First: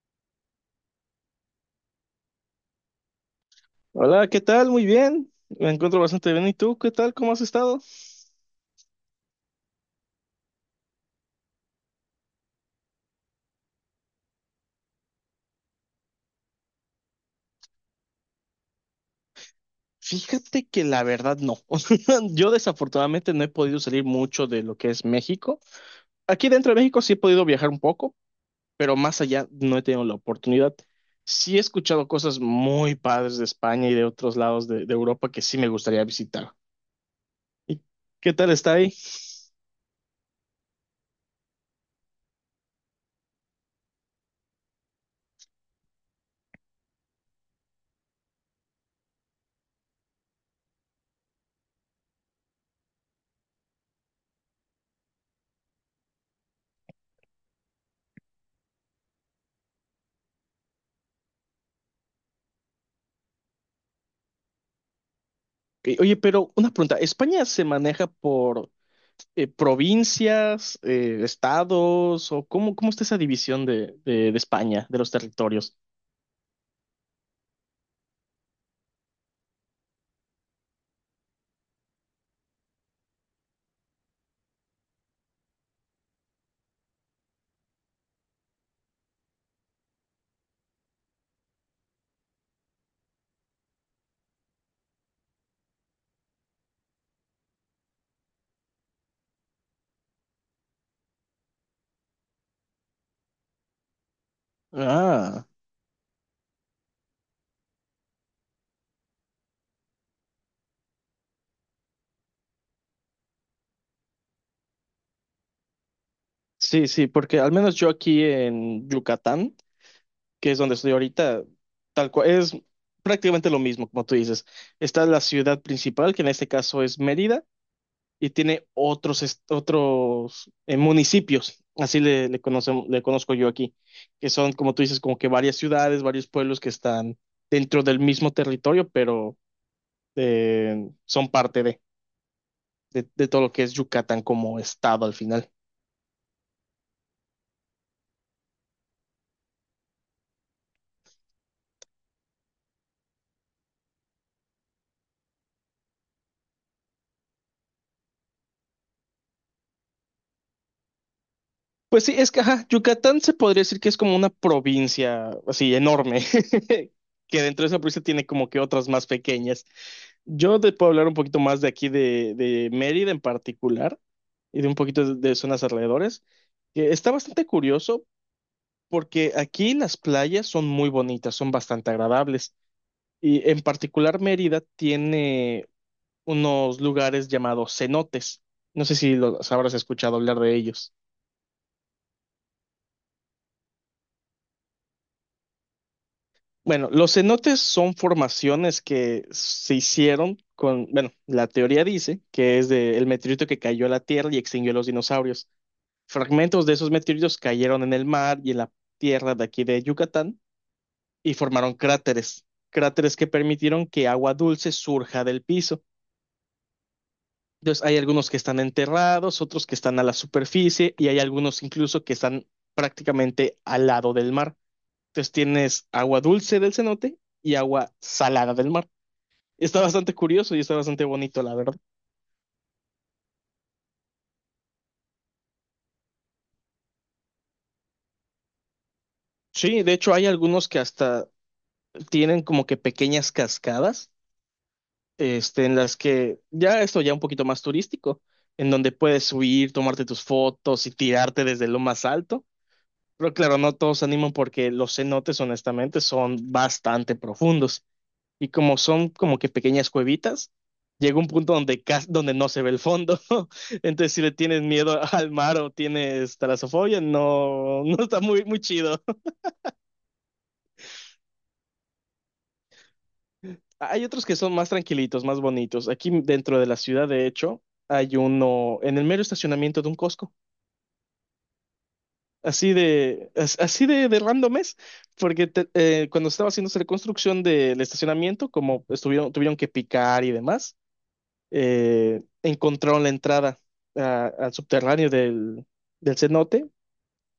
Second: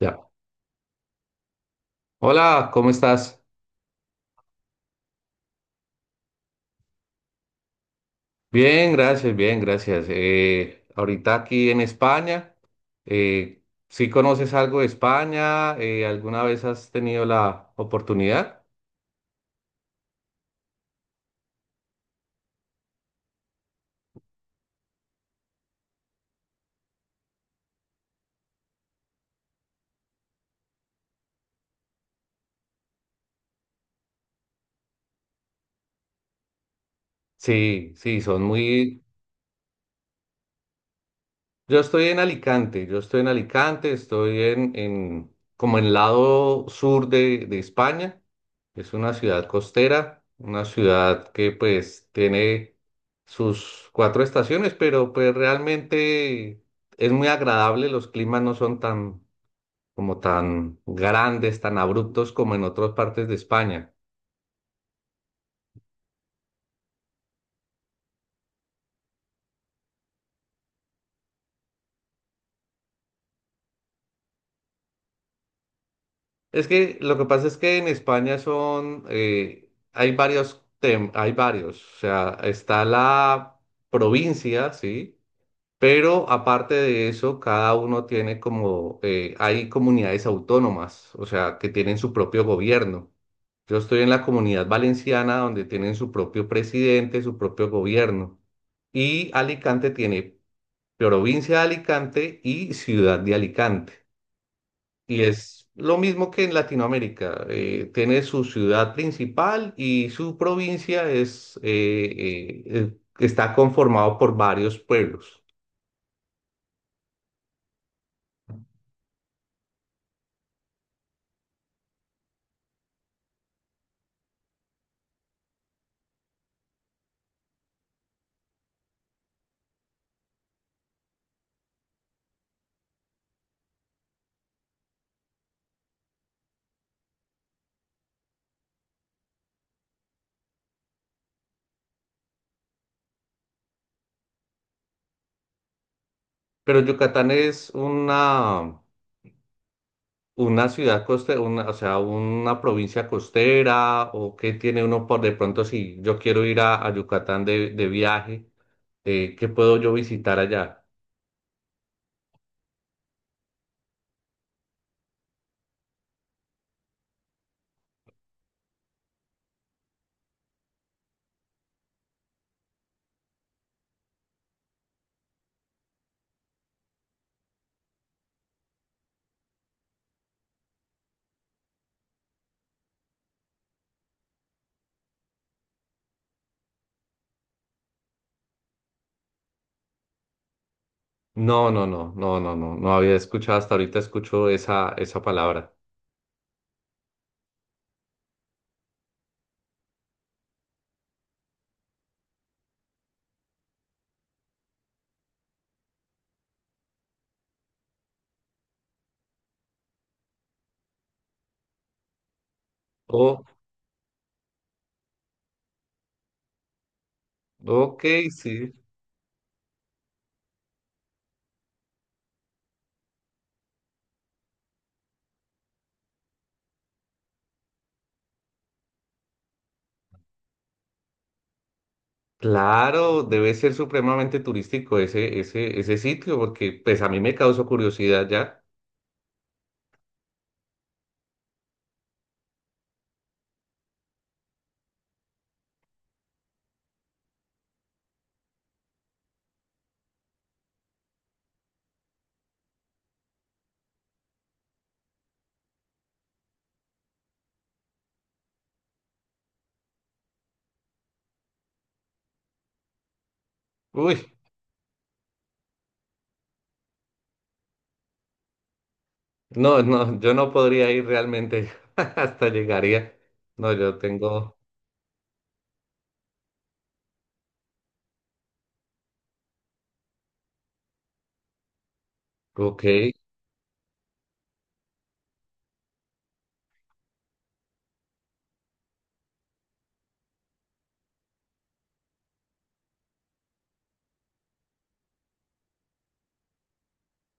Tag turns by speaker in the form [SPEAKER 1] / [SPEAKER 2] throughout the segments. [SPEAKER 1] Ya. Hola, ¿cómo estás?
[SPEAKER 2] Hola, ¿qué tal? Muy bien. Me encuentro bastante bien. ¿Y tú? ¿Qué tal? ¿Cómo has estado?
[SPEAKER 1] Bien, gracias, bien, gracias. Ahorita aquí en España, eh, ¿sí conoces algo de España? ¿Alguna vez has tenido la oportunidad?
[SPEAKER 2] Fíjate que la verdad no. Yo desafortunadamente no he podido salir mucho de lo que es México. Aquí dentro de México sí he podido viajar un poco, pero más allá no he tenido la oportunidad. Sí he escuchado cosas muy padres de España y de otros lados de Europa que sí me gustaría visitar. ¿Y
[SPEAKER 1] Sí, sí,
[SPEAKER 2] qué
[SPEAKER 1] son
[SPEAKER 2] tal está ahí?
[SPEAKER 1] muy, Yo estoy en Alicante, estoy en como en lado sur de España. Es una ciudad costera, una ciudad que pues tiene sus cuatro estaciones, pero pues realmente es muy agradable, los climas no son tan como tan grandes, tan abruptos como en otras partes de España.
[SPEAKER 2] Ok. Oye, pero una pregunta, ¿España se maneja por provincias, estados, o cómo está esa división de España, de los territorios?
[SPEAKER 1] Es que lo que pasa es que en España son, hay varios, o sea, está la provincia, ¿sí? Pero aparte de eso, cada uno tiene como, hay comunidades autónomas, o sea, que tienen su propio gobierno. Yo estoy en la comunidad valenciana donde tienen su propio presidente, su propio gobierno. Y Alicante tiene provincia de Alicante y ciudad de Alicante. Y
[SPEAKER 2] Ah,
[SPEAKER 1] es lo mismo que en Latinoamérica. Tiene su ciudad principal y su provincia está conformado por varios pueblos.
[SPEAKER 2] sí, sí, porque al menos yo aquí en Yucatán, que es donde estoy ahorita, tal cual, es prácticamente lo mismo, como tú dices. Está la ciudad principal, que en este caso es Mérida, y tiene otros municipios, así le conozco yo aquí, que son, como tú dices, como que varias ciudades, varios pueblos que están dentro del mismo territorio, pero son parte de todo lo que es Yucatán como estado al final.
[SPEAKER 1] Pero Yucatán es una ciudad costera, o sea, una provincia costera o que tiene uno por de pronto si yo quiero ir a Yucatán de viaje, ¿qué puedo yo visitar allá?
[SPEAKER 2] Pues sí, es que ajá, Yucatán se podría decir que es como una provincia así enorme, que dentro de esa provincia tiene como que otras más pequeñas. Yo te puedo hablar un poquito más de aquí de Mérida en particular y de un poquito de zonas alrededores. Que está bastante curioso porque aquí las playas son muy bonitas, son bastante agradables. Y en particular Mérida tiene unos lugares llamados cenotes. No sé si los habrás escuchado hablar de ellos.
[SPEAKER 1] No, no, no, no, no, no, no había escuchado hasta ahorita, escucho esa palabra.
[SPEAKER 2] Bueno, los cenotes son formaciones que se hicieron bueno, la teoría dice que es del meteorito que cayó a la Tierra y extinguió a los dinosaurios. Fragmentos de esos meteoritos cayeron en el mar y en la tierra de aquí de Yucatán y formaron cráteres, cráteres que
[SPEAKER 1] Oh,
[SPEAKER 2] permitieron que agua dulce surja del piso. Entonces, hay
[SPEAKER 1] ok,
[SPEAKER 2] algunos que están
[SPEAKER 1] sí.
[SPEAKER 2] enterrados, otros que están a la superficie y hay algunos incluso que están prácticamente al lado del mar. Entonces, tienes agua dulce del cenote y agua salada del mar. Está bastante curioso y está bastante bonito, la verdad.
[SPEAKER 1] Claro, debe ser supremamente turístico ese sitio, porque pues a mí me causó curiosidad ya.
[SPEAKER 2] Sí, de hecho, hay algunos que hasta tienen como que pequeñas cascadas, en las que ya esto ya un poquito más turístico, en donde puedes subir, tomarte tus fotos y tirarte desde lo más alto. Pero claro, no todos se animan porque los cenotes, honestamente, son bastante profundos. Y como son como que pequeñas cuevitas, llega un punto donde, donde no se ve el fondo. Entonces, si le
[SPEAKER 1] Uy,
[SPEAKER 2] tienes miedo al mar o tienes talasofobia, no, no está muy, muy chido.
[SPEAKER 1] no, no, yo no podría ir realmente hasta llegaría. No, yo
[SPEAKER 2] Hay otros que son
[SPEAKER 1] tengo,
[SPEAKER 2] más tranquilitos, más bonitos. Aquí dentro de la ciudad, de hecho, hay uno en el mero estacionamiento de un Costco.
[SPEAKER 1] ok.
[SPEAKER 2] Así de random es, porque cuando estaba haciéndose la construcción del estacionamiento, como estuvieron, tuvieron que picar y demás, encontraron la entrada al subterráneo del cenote.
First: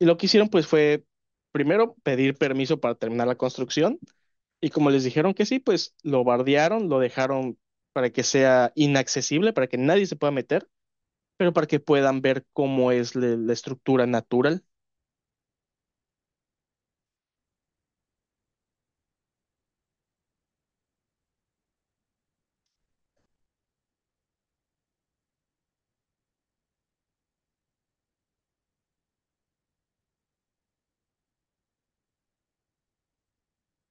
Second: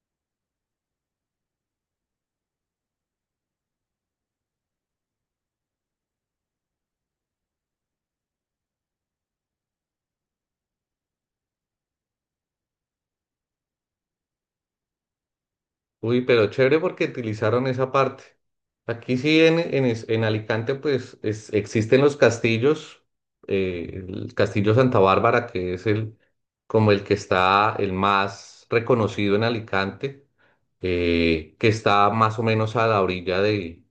[SPEAKER 2] Y lo que hicieron pues fue primero pedir permiso para terminar la construcción. Y como les dijeron que sí, pues lo bardearon, lo dejaron para que sea inaccesible, para que nadie se pueda meter, pero para que puedan ver cómo es la estructura natural.
[SPEAKER 1] Uy, pero chévere porque utilizaron esa parte. Aquí sí, en Alicante, pues existen los castillos, el Castillo Santa Bárbara, que es el, como el que está el más reconocido en Alicante, que está más o menos a la orilla de,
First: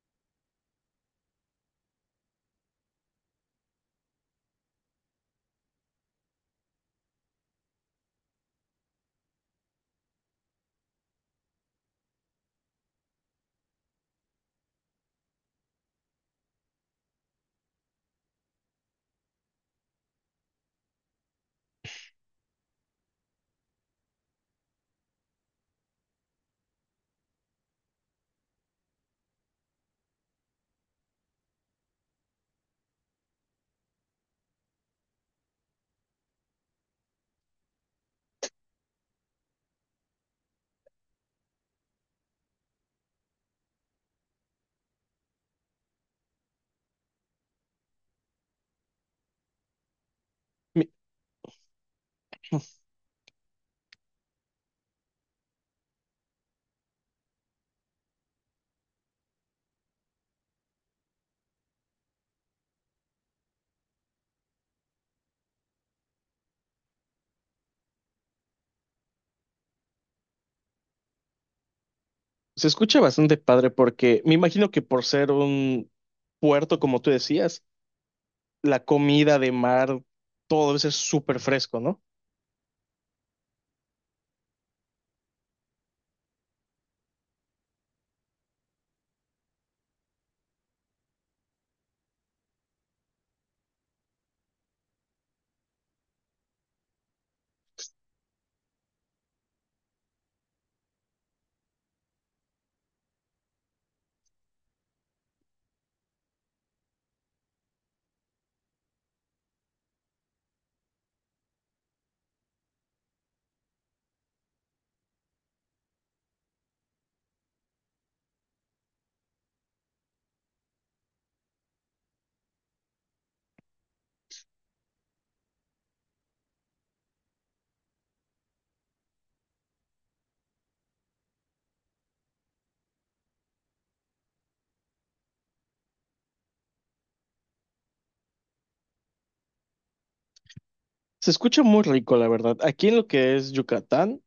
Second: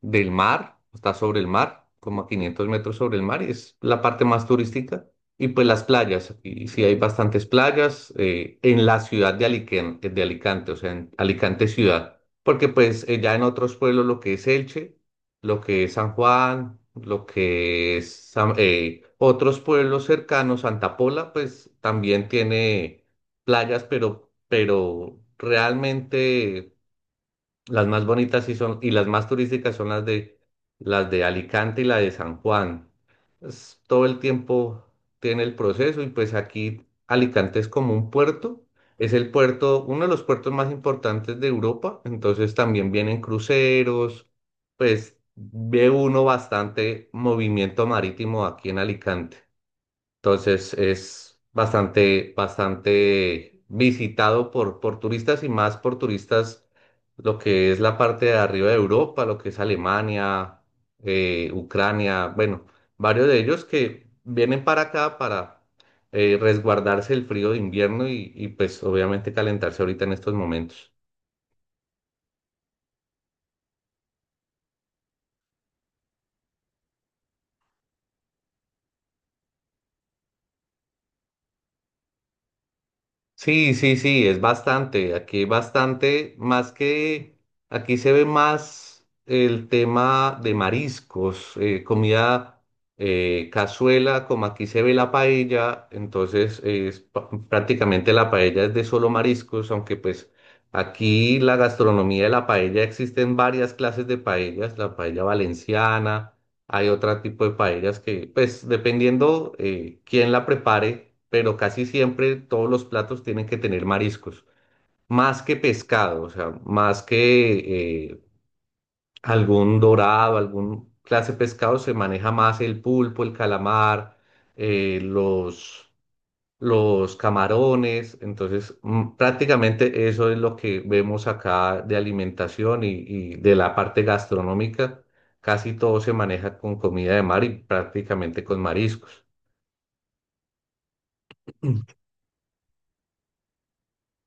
[SPEAKER 1] del mar, está sobre el mar, como a 500 metros sobre el mar, y es la parte más turística. Y pues las playas, aquí sí hay bastantes playas en la ciudad de Alicante, o sea, en Alicante ciudad, porque pues ya en otros pueblos lo que es Elche, lo que es San Juan, lo que es otros pueblos cercanos, Santa Pola, pues también tiene playas, pero realmente las más bonitas sí son, y las más turísticas son las de Alicante y la de San Juan. Todo el tiempo tiene el proceso y pues aquí Alicante es como un puerto, es el puerto, uno de los puertos más importantes de Europa, entonces también vienen cruceros, pues ve uno bastante movimiento marítimo aquí en Alicante. Entonces es bastante visitado por turistas y más por turistas, lo que es la parte de arriba de Europa, lo que es Alemania, Ucrania, bueno, varios de ellos que vienen para acá para resguardarse el frío de invierno y pues obviamente calentarse ahorita en estos momentos.
[SPEAKER 2] Se escucha bastante padre porque me imagino que por ser un puerto, como tú decías, la comida de mar, todo eso es súper fresco, ¿no?
[SPEAKER 1] Sí, sí, sí, es bastante. Aquí hay bastante, más que aquí se ve más el tema de mariscos, comida cazuela, como aquí se ve la paella, entonces es prácticamente la paella es de solo mariscos, aunque pues aquí la gastronomía de la paella existen varias clases de paellas, la paella valenciana. Hay otro tipo de paellas que, pues, dependiendo quién la prepare, pero casi siempre todos los platos tienen que tener mariscos, más que pescado, o sea, más que algún dorado, algún clase de pescado, se maneja más el pulpo, el calamar, eh, los los camarones, entonces prácticamente eso es lo que vemos acá de alimentación y de la parte gastronómica, casi todo se maneja con comida de mar y prácticamente con mariscos.
[SPEAKER 2] Se escucha muy
[SPEAKER 1] Mm.
[SPEAKER 2] rico, la verdad. Aquí en lo que es Yucatán,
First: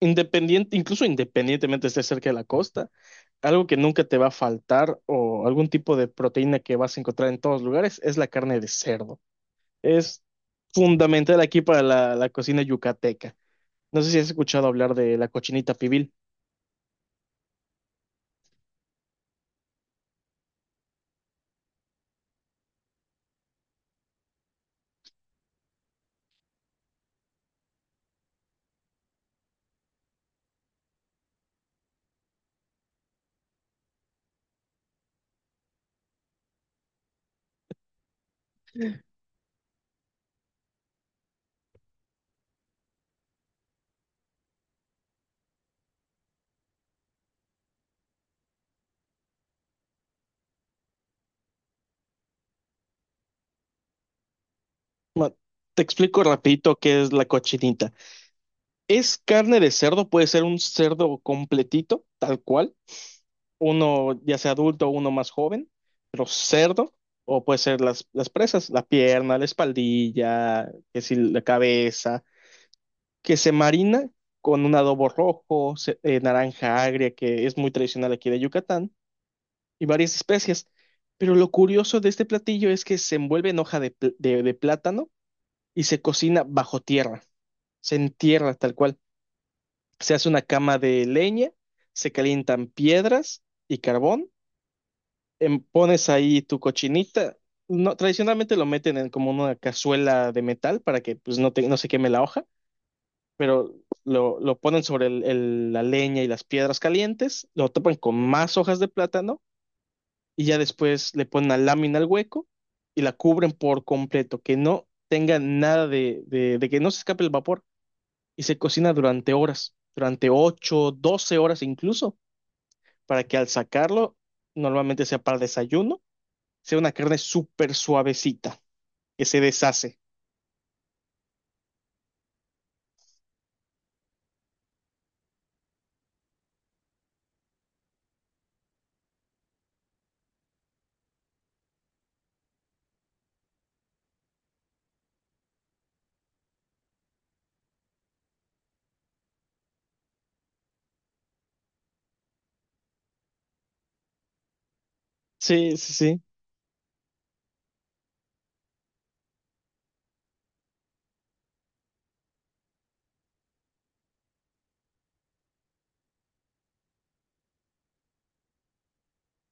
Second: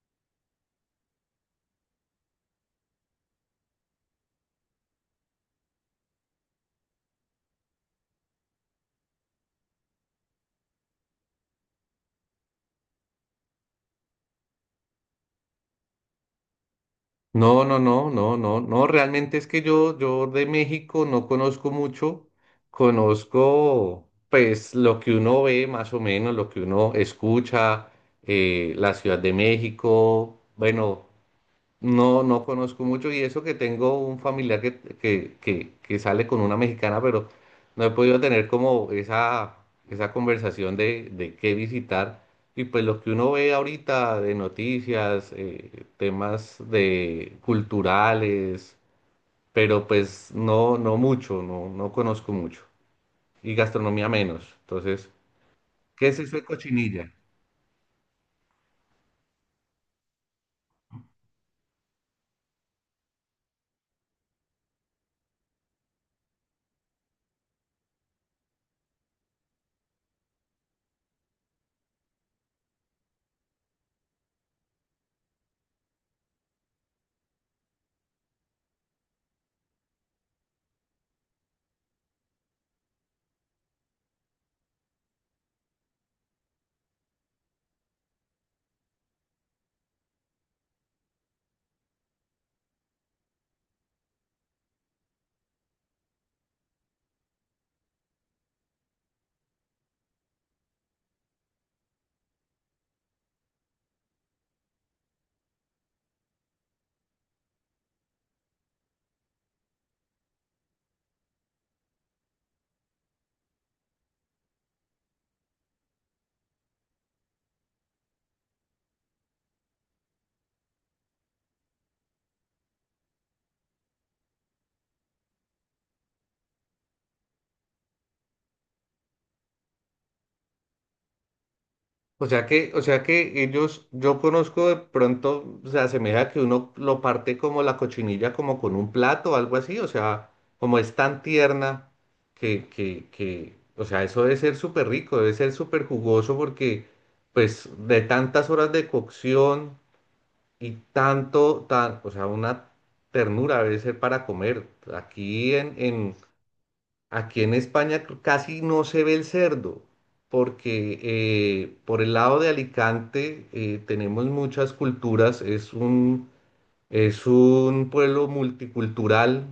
[SPEAKER 2] independiente, incluso independientemente esté cerca de la costa, algo que nunca te va a faltar o algún tipo de proteína que vas a encontrar en todos lugares es la carne de cerdo. Es fundamental aquí para la cocina yucateca. No sé si has escuchado hablar de la cochinita pibil.
[SPEAKER 1] No, no, no, no, no, no, realmente es que yo de México no conozco mucho, conozco pues lo que uno ve más o menos, lo que uno escucha, la Ciudad de México, bueno. No, no conozco mucho y eso que tengo un familiar que sale con una mexicana, pero no he podido tener como esa conversación de qué visitar. Y pues lo que uno ve ahorita de noticias, temas de culturales, pero pues no, no mucho, no, no conozco mucho. Y gastronomía menos. Entonces,
[SPEAKER 2] Ma- Te
[SPEAKER 1] ¿qué es
[SPEAKER 2] explico
[SPEAKER 1] eso de
[SPEAKER 2] rapidito qué
[SPEAKER 1] cochinilla?
[SPEAKER 2] es la cochinita. Es carne de cerdo, puede ser un cerdo completito, tal cual, uno ya sea adulto o uno más joven, pero cerdo, o puede ser las presas, la pierna, la espaldilla, que si la cabeza, que se marina con un adobo rojo, naranja agria, que es muy tradicional aquí de Yucatán, y varias especias. Pero lo curioso de este platillo es que se envuelve en hoja de plátano y se cocina bajo tierra. Se entierra tal cual. Se hace una cama de leña, se calientan piedras y carbón, pones ahí tu cochinita. No, tradicionalmente lo meten en como una cazuela de metal para que pues, no, no se queme la hoja, pero lo ponen sobre la leña y las piedras calientes, lo tapan con más hojas de plátano y ya después le ponen la lámina al hueco y la cubren por completo, que no tenga nada de que no se escape el vapor. Y se cocina durante horas, durante 8 12 horas incluso, para que al sacarlo, normalmente sea para desayuno, sea una carne súper suavecita, que se deshace.
[SPEAKER 1] O sea que ellos, yo conozco de pronto, se asemeja que uno lo parte como la cochinilla, como con un plato o algo así, o sea, como es tan tierna que, o sea, eso debe ser súper rico, debe ser súper jugoso porque, pues, de tantas horas de cocción y tanto, o sea, una ternura debe ser para comer. Aquí en,
[SPEAKER 2] Sí, sí,
[SPEAKER 1] en,
[SPEAKER 2] sí.
[SPEAKER 1] Aquí en España casi no se ve el cerdo, porque por el lado de Alicante tenemos muchas culturas, es un pueblo multicultural,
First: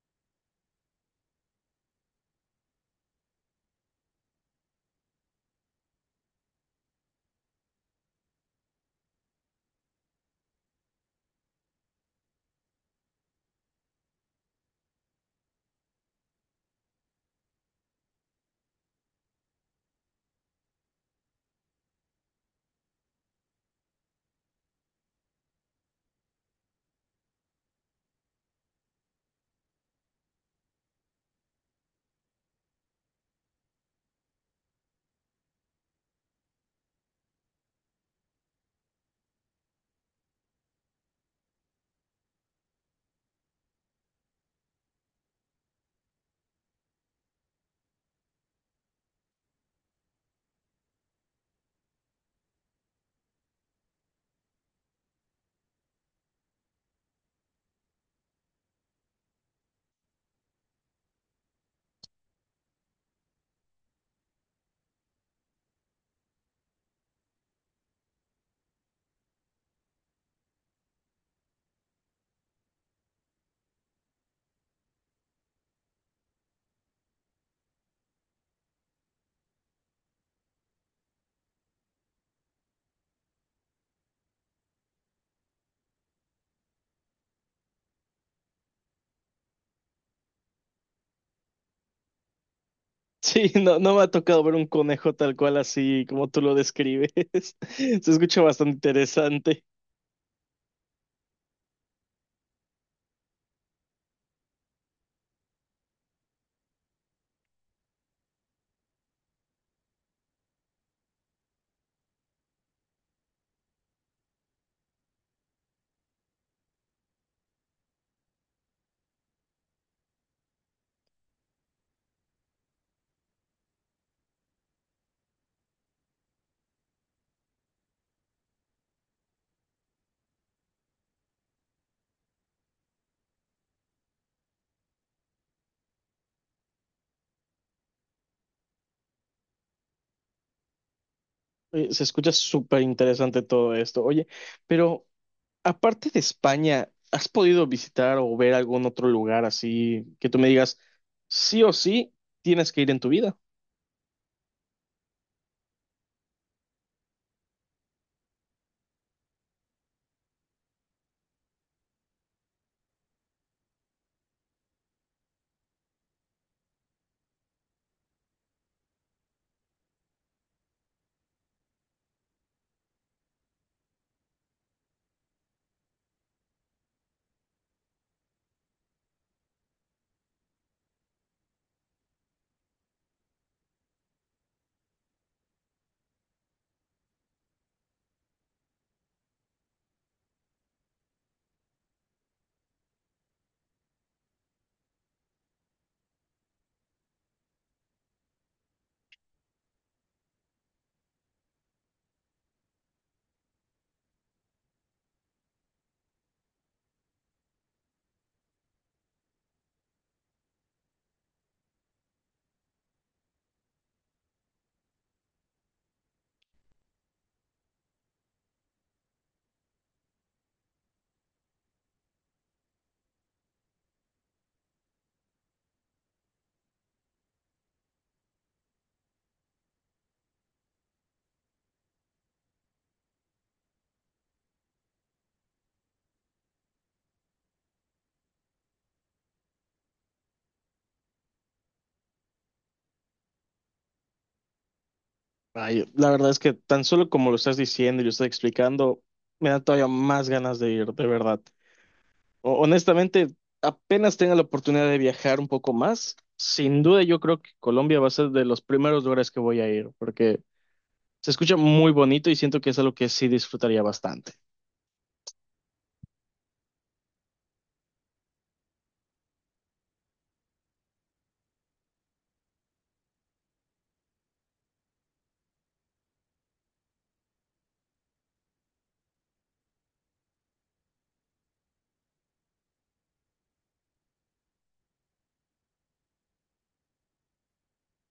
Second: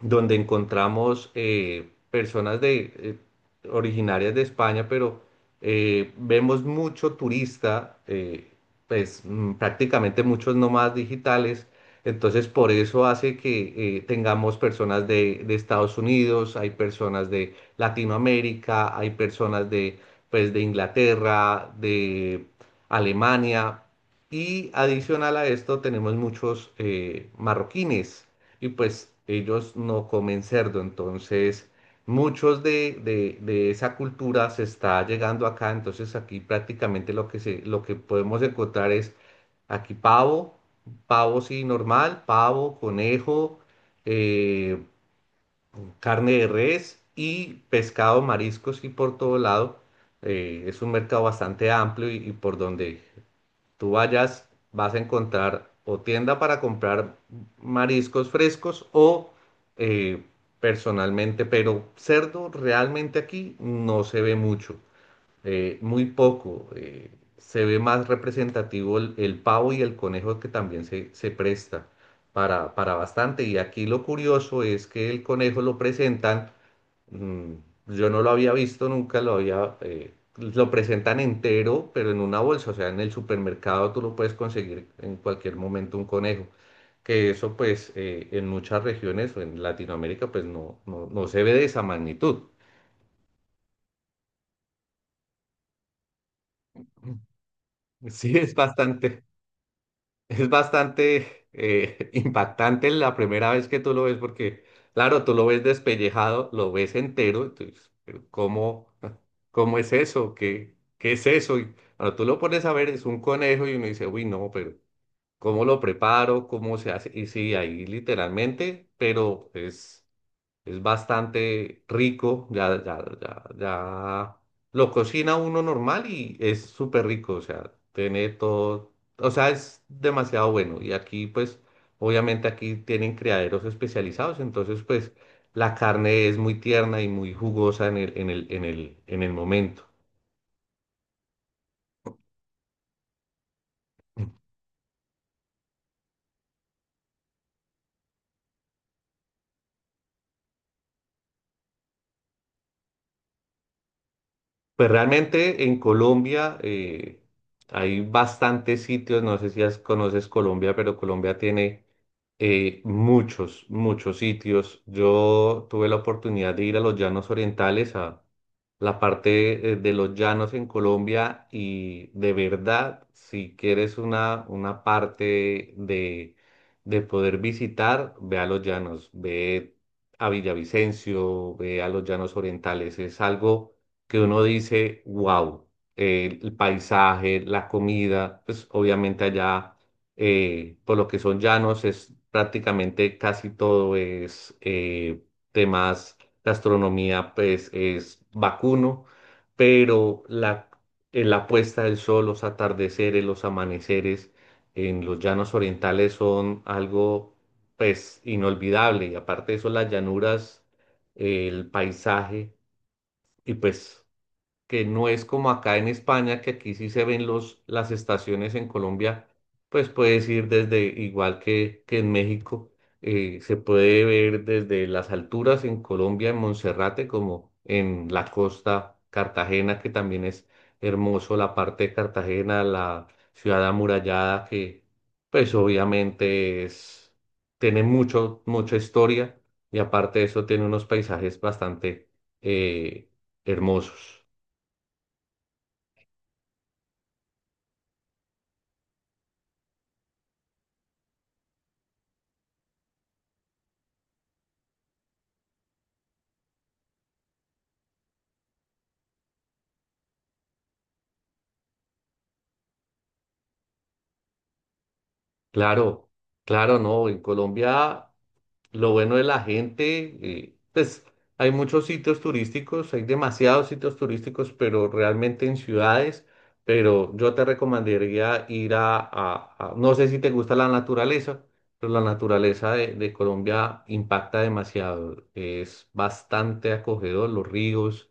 [SPEAKER 1] donde encontramos personas originarias de España, pero vemos mucho turista, pues prácticamente muchos nómadas digitales. Entonces, por eso hace que tengamos personas de Estados Unidos, hay personas de Latinoamérica, hay personas de, pues, de Inglaterra, de Alemania. Y adicional a esto tenemos muchos marroquines y pues ellos no comen cerdo. Entonces, muchos de esa cultura se está llegando acá. Entonces, aquí prácticamente lo que podemos encontrar es aquí pavo, pavo sí normal, pavo, conejo, eh, carne de res y pescado, mariscos y por todo lado. Es un mercado bastante amplio y por donde tú vayas, vas a encontrar o tienda para comprar mariscos frescos o eh, personalmente, pero cerdo realmente aquí no se ve mucho, muy poco. Se ve más representativo el pavo y el conejo que también se presta para bastante. Y aquí lo curioso es que el conejo lo presentan Mm, yo no lo había visto, nunca lo había, lo presentan entero, pero en una bolsa, o sea, en el supermercado tú lo puedes conseguir en cualquier momento un conejo. Que eso pues en muchas regiones o en Latinoamérica pues no, no, no se ve de esa magnitud.
[SPEAKER 2] Sí, no, no me ha tocado ver un conejo tal cual así como tú lo describes. Se
[SPEAKER 1] Sí,
[SPEAKER 2] escucha
[SPEAKER 1] es
[SPEAKER 2] bastante
[SPEAKER 1] bastante,
[SPEAKER 2] interesante.
[SPEAKER 1] Impactante la primera vez que tú lo ves porque, claro, tú lo ves despellejado, lo ves entero, entonces, pero ¿cómo, cómo es eso? ¿Qué es eso? Y cuando tú lo pones a ver, es un conejo y uno dice, uy, no, pero ¿cómo lo preparo? ¿Cómo se hace? Y sí, ahí literalmente, pero es. Es bastante rico, ya, ya, ya, ya lo cocina uno normal y es súper rico, o sea, tiene todo, o sea, es demasiado bueno. Y aquí, pues, obviamente aquí tienen criaderos especializados, entonces, pues, la carne es muy tierna y muy jugosa en el momento.
[SPEAKER 2] Oye, se escucha súper interesante todo esto. Oye, pero aparte de España, ¿has podido visitar o ver algún otro lugar así que tú me digas, sí o sí, tienes que ir en tu vida?
[SPEAKER 1] Pues realmente en Colombia hay bastantes sitios, no sé si conoces Colombia, pero Colombia tiene muchos sitios. Yo tuve la oportunidad de ir a los Llanos Orientales, a la parte de los llanos en Colombia y de verdad, si quieres una parte de poder visitar, ve a los llanos, ve a Villavicencio, ve a los Llanos Orientales, es algo que uno dice, wow, el paisaje, la comida, pues obviamente allá, por lo que son llanos, es prácticamente casi todo es temas, gastronomía, pues es vacuno, pero la puesta del sol, los atardeceres, los amaneceres en los llanos orientales son algo, pues, inolvidable. Y aparte de eso, las llanuras, el paisaje y pues que no es como acá en España, que aquí sí se ven las estaciones en Colombia, pues puedes ir desde, igual que en México, se puede ver desde las alturas en Colombia, en Monserrate, como en la costa Cartagena, que también es hermoso, la parte de Cartagena, la ciudad amurallada, que pues obviamente tiene mucha historia y aparte de eso tiene unos paisajes bastante eh, hermosos.
[SPEAKER 2] Ay, la verdad es que tan solo como lo estás diciendo y lo estás explicando, me da todavía más ganas de ir, de verdad. Honestamente, apenas tenga la oportunidad de viajar un poco más, sin duda yo creo que Colombia va a ser de los primeros lugares que voy a ir, porque se escucha muy bonito y siento que es algo que sí disfrutaría bastante.
[SPEAKER 1] Claro, claro, no. En Colombia lo bueno de la gente, pues hay muchos sitios turísticos, hay demasiados sitios turísticos, pero realmente en ciudades, pero yo te recomendaría ir no sé si te gusta la naturaleza, pero la naturaleza de Colombia impacta demasiado, es bastante acogedor, los ríos,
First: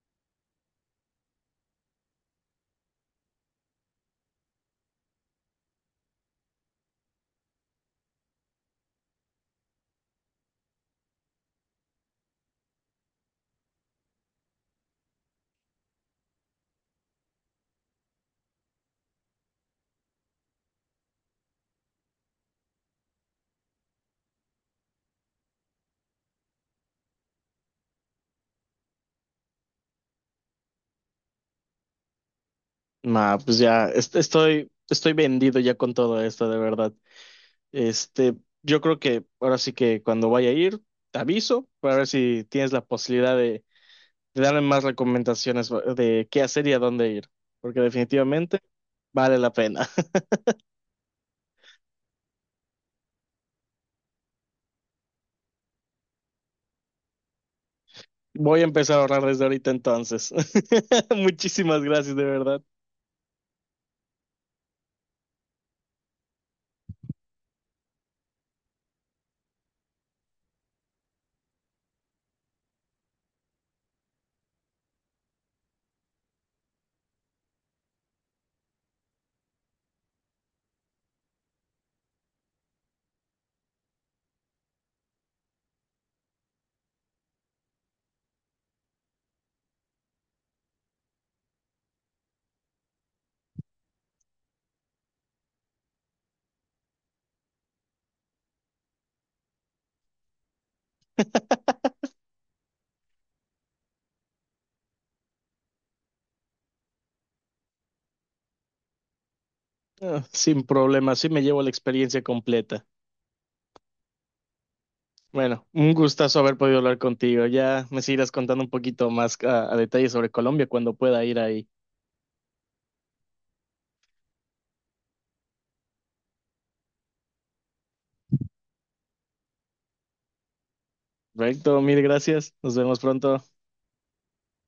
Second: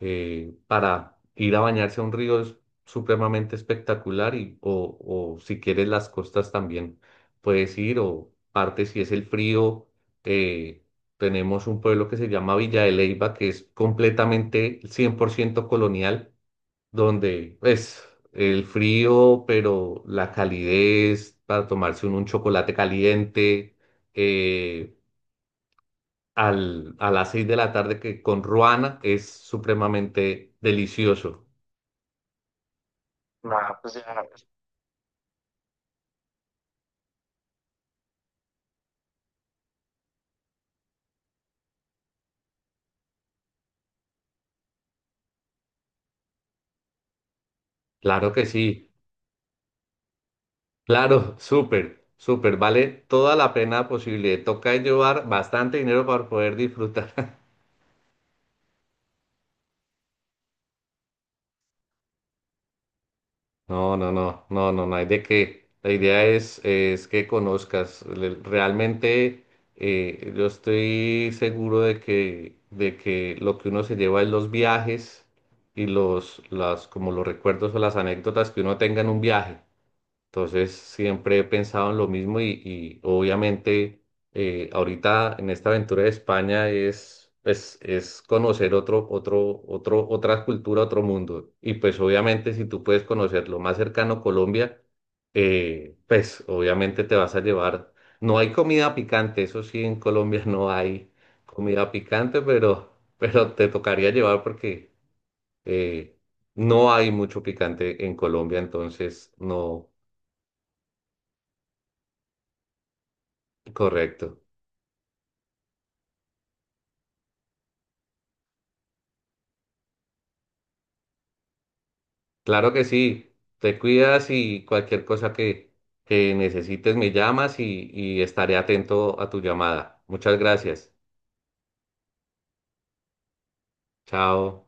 [SPEAKER 1] para ir a bañarse a un río es supremamente espectacular o si quieres las costas también puedes ir o parte si es el frío eh, tenemos un pueblo que se llama Villa de Leyva, que es completamente 100% colonial, donde es el frío, pero la calidez para tomarse un chocolate caliente, eh, a las 6 de la tarde que con ruana es supremamente delicioso.
[SPEAKER 2] Nah, pues ya estoy vendido ya con todo esto, de verdad. Este, yo creo que ahora sí que cuando vaya a ir, te aviso para ver si tienes la posibilidad de darme más recomendaciones de qué hacer y a dónde ir, porque
[SPEAKER 1] Claro que
[SPEAKER 2] definitivamente
[SPEAKER 1] sí,
[SPEAKER 2] vale la pena.
[SPEAKER 1] claro, súper. Súper, vale toda la pena posible. Toca llevar bastante dinero para poder disfrutar.
[SPEAKER 2] Voy a empezar a ahorrar desde ahorita entonces. Muchísimas gracias, de verdad.
[SPEAKER 1] No, no, no, no, no, no hay de qué. La idea es que conozcas. Realmente yo estoy seguro de que lo que uno se lleva en los viajes y las, como los recuerdos o las anécdotas que uno tenga en un viaje. Entonces, siempre he pensado en lo mismo y obviamente ahorita en esta aventura de España pues es conocer otra cultura, otro mundo. Y pues obviamente si tú puedes conocer lo más cercano a Colombia, pues obviamente te vas a llevar. No hay comida picante, eso sí, en Colombia no hay comida picante, pero te tocaría llevar porque eh, no hay mucho picante en Colombia, entonces no.
[SPEAKER 2] Ah, sin problema, así me llevo la experiencia completa.
[SPEAKER 1] Correcto.
[SPEAKER 2] Bueno, un gustazo haber podido hablar contigo. Ya me seguirás contando un poquito más a detalle sobre Colombia cuando pueda ir ahí.
[SPEAKER 1] Claro que sí. Te cuidas y cualquier cosa que necesites me llamas y estaré atento a tu llamada. Muchas gracias.
[SPEAKER 2] Perfecto, mil gracias. Nos vemos pronto.
[SPEAKER 1] Chao.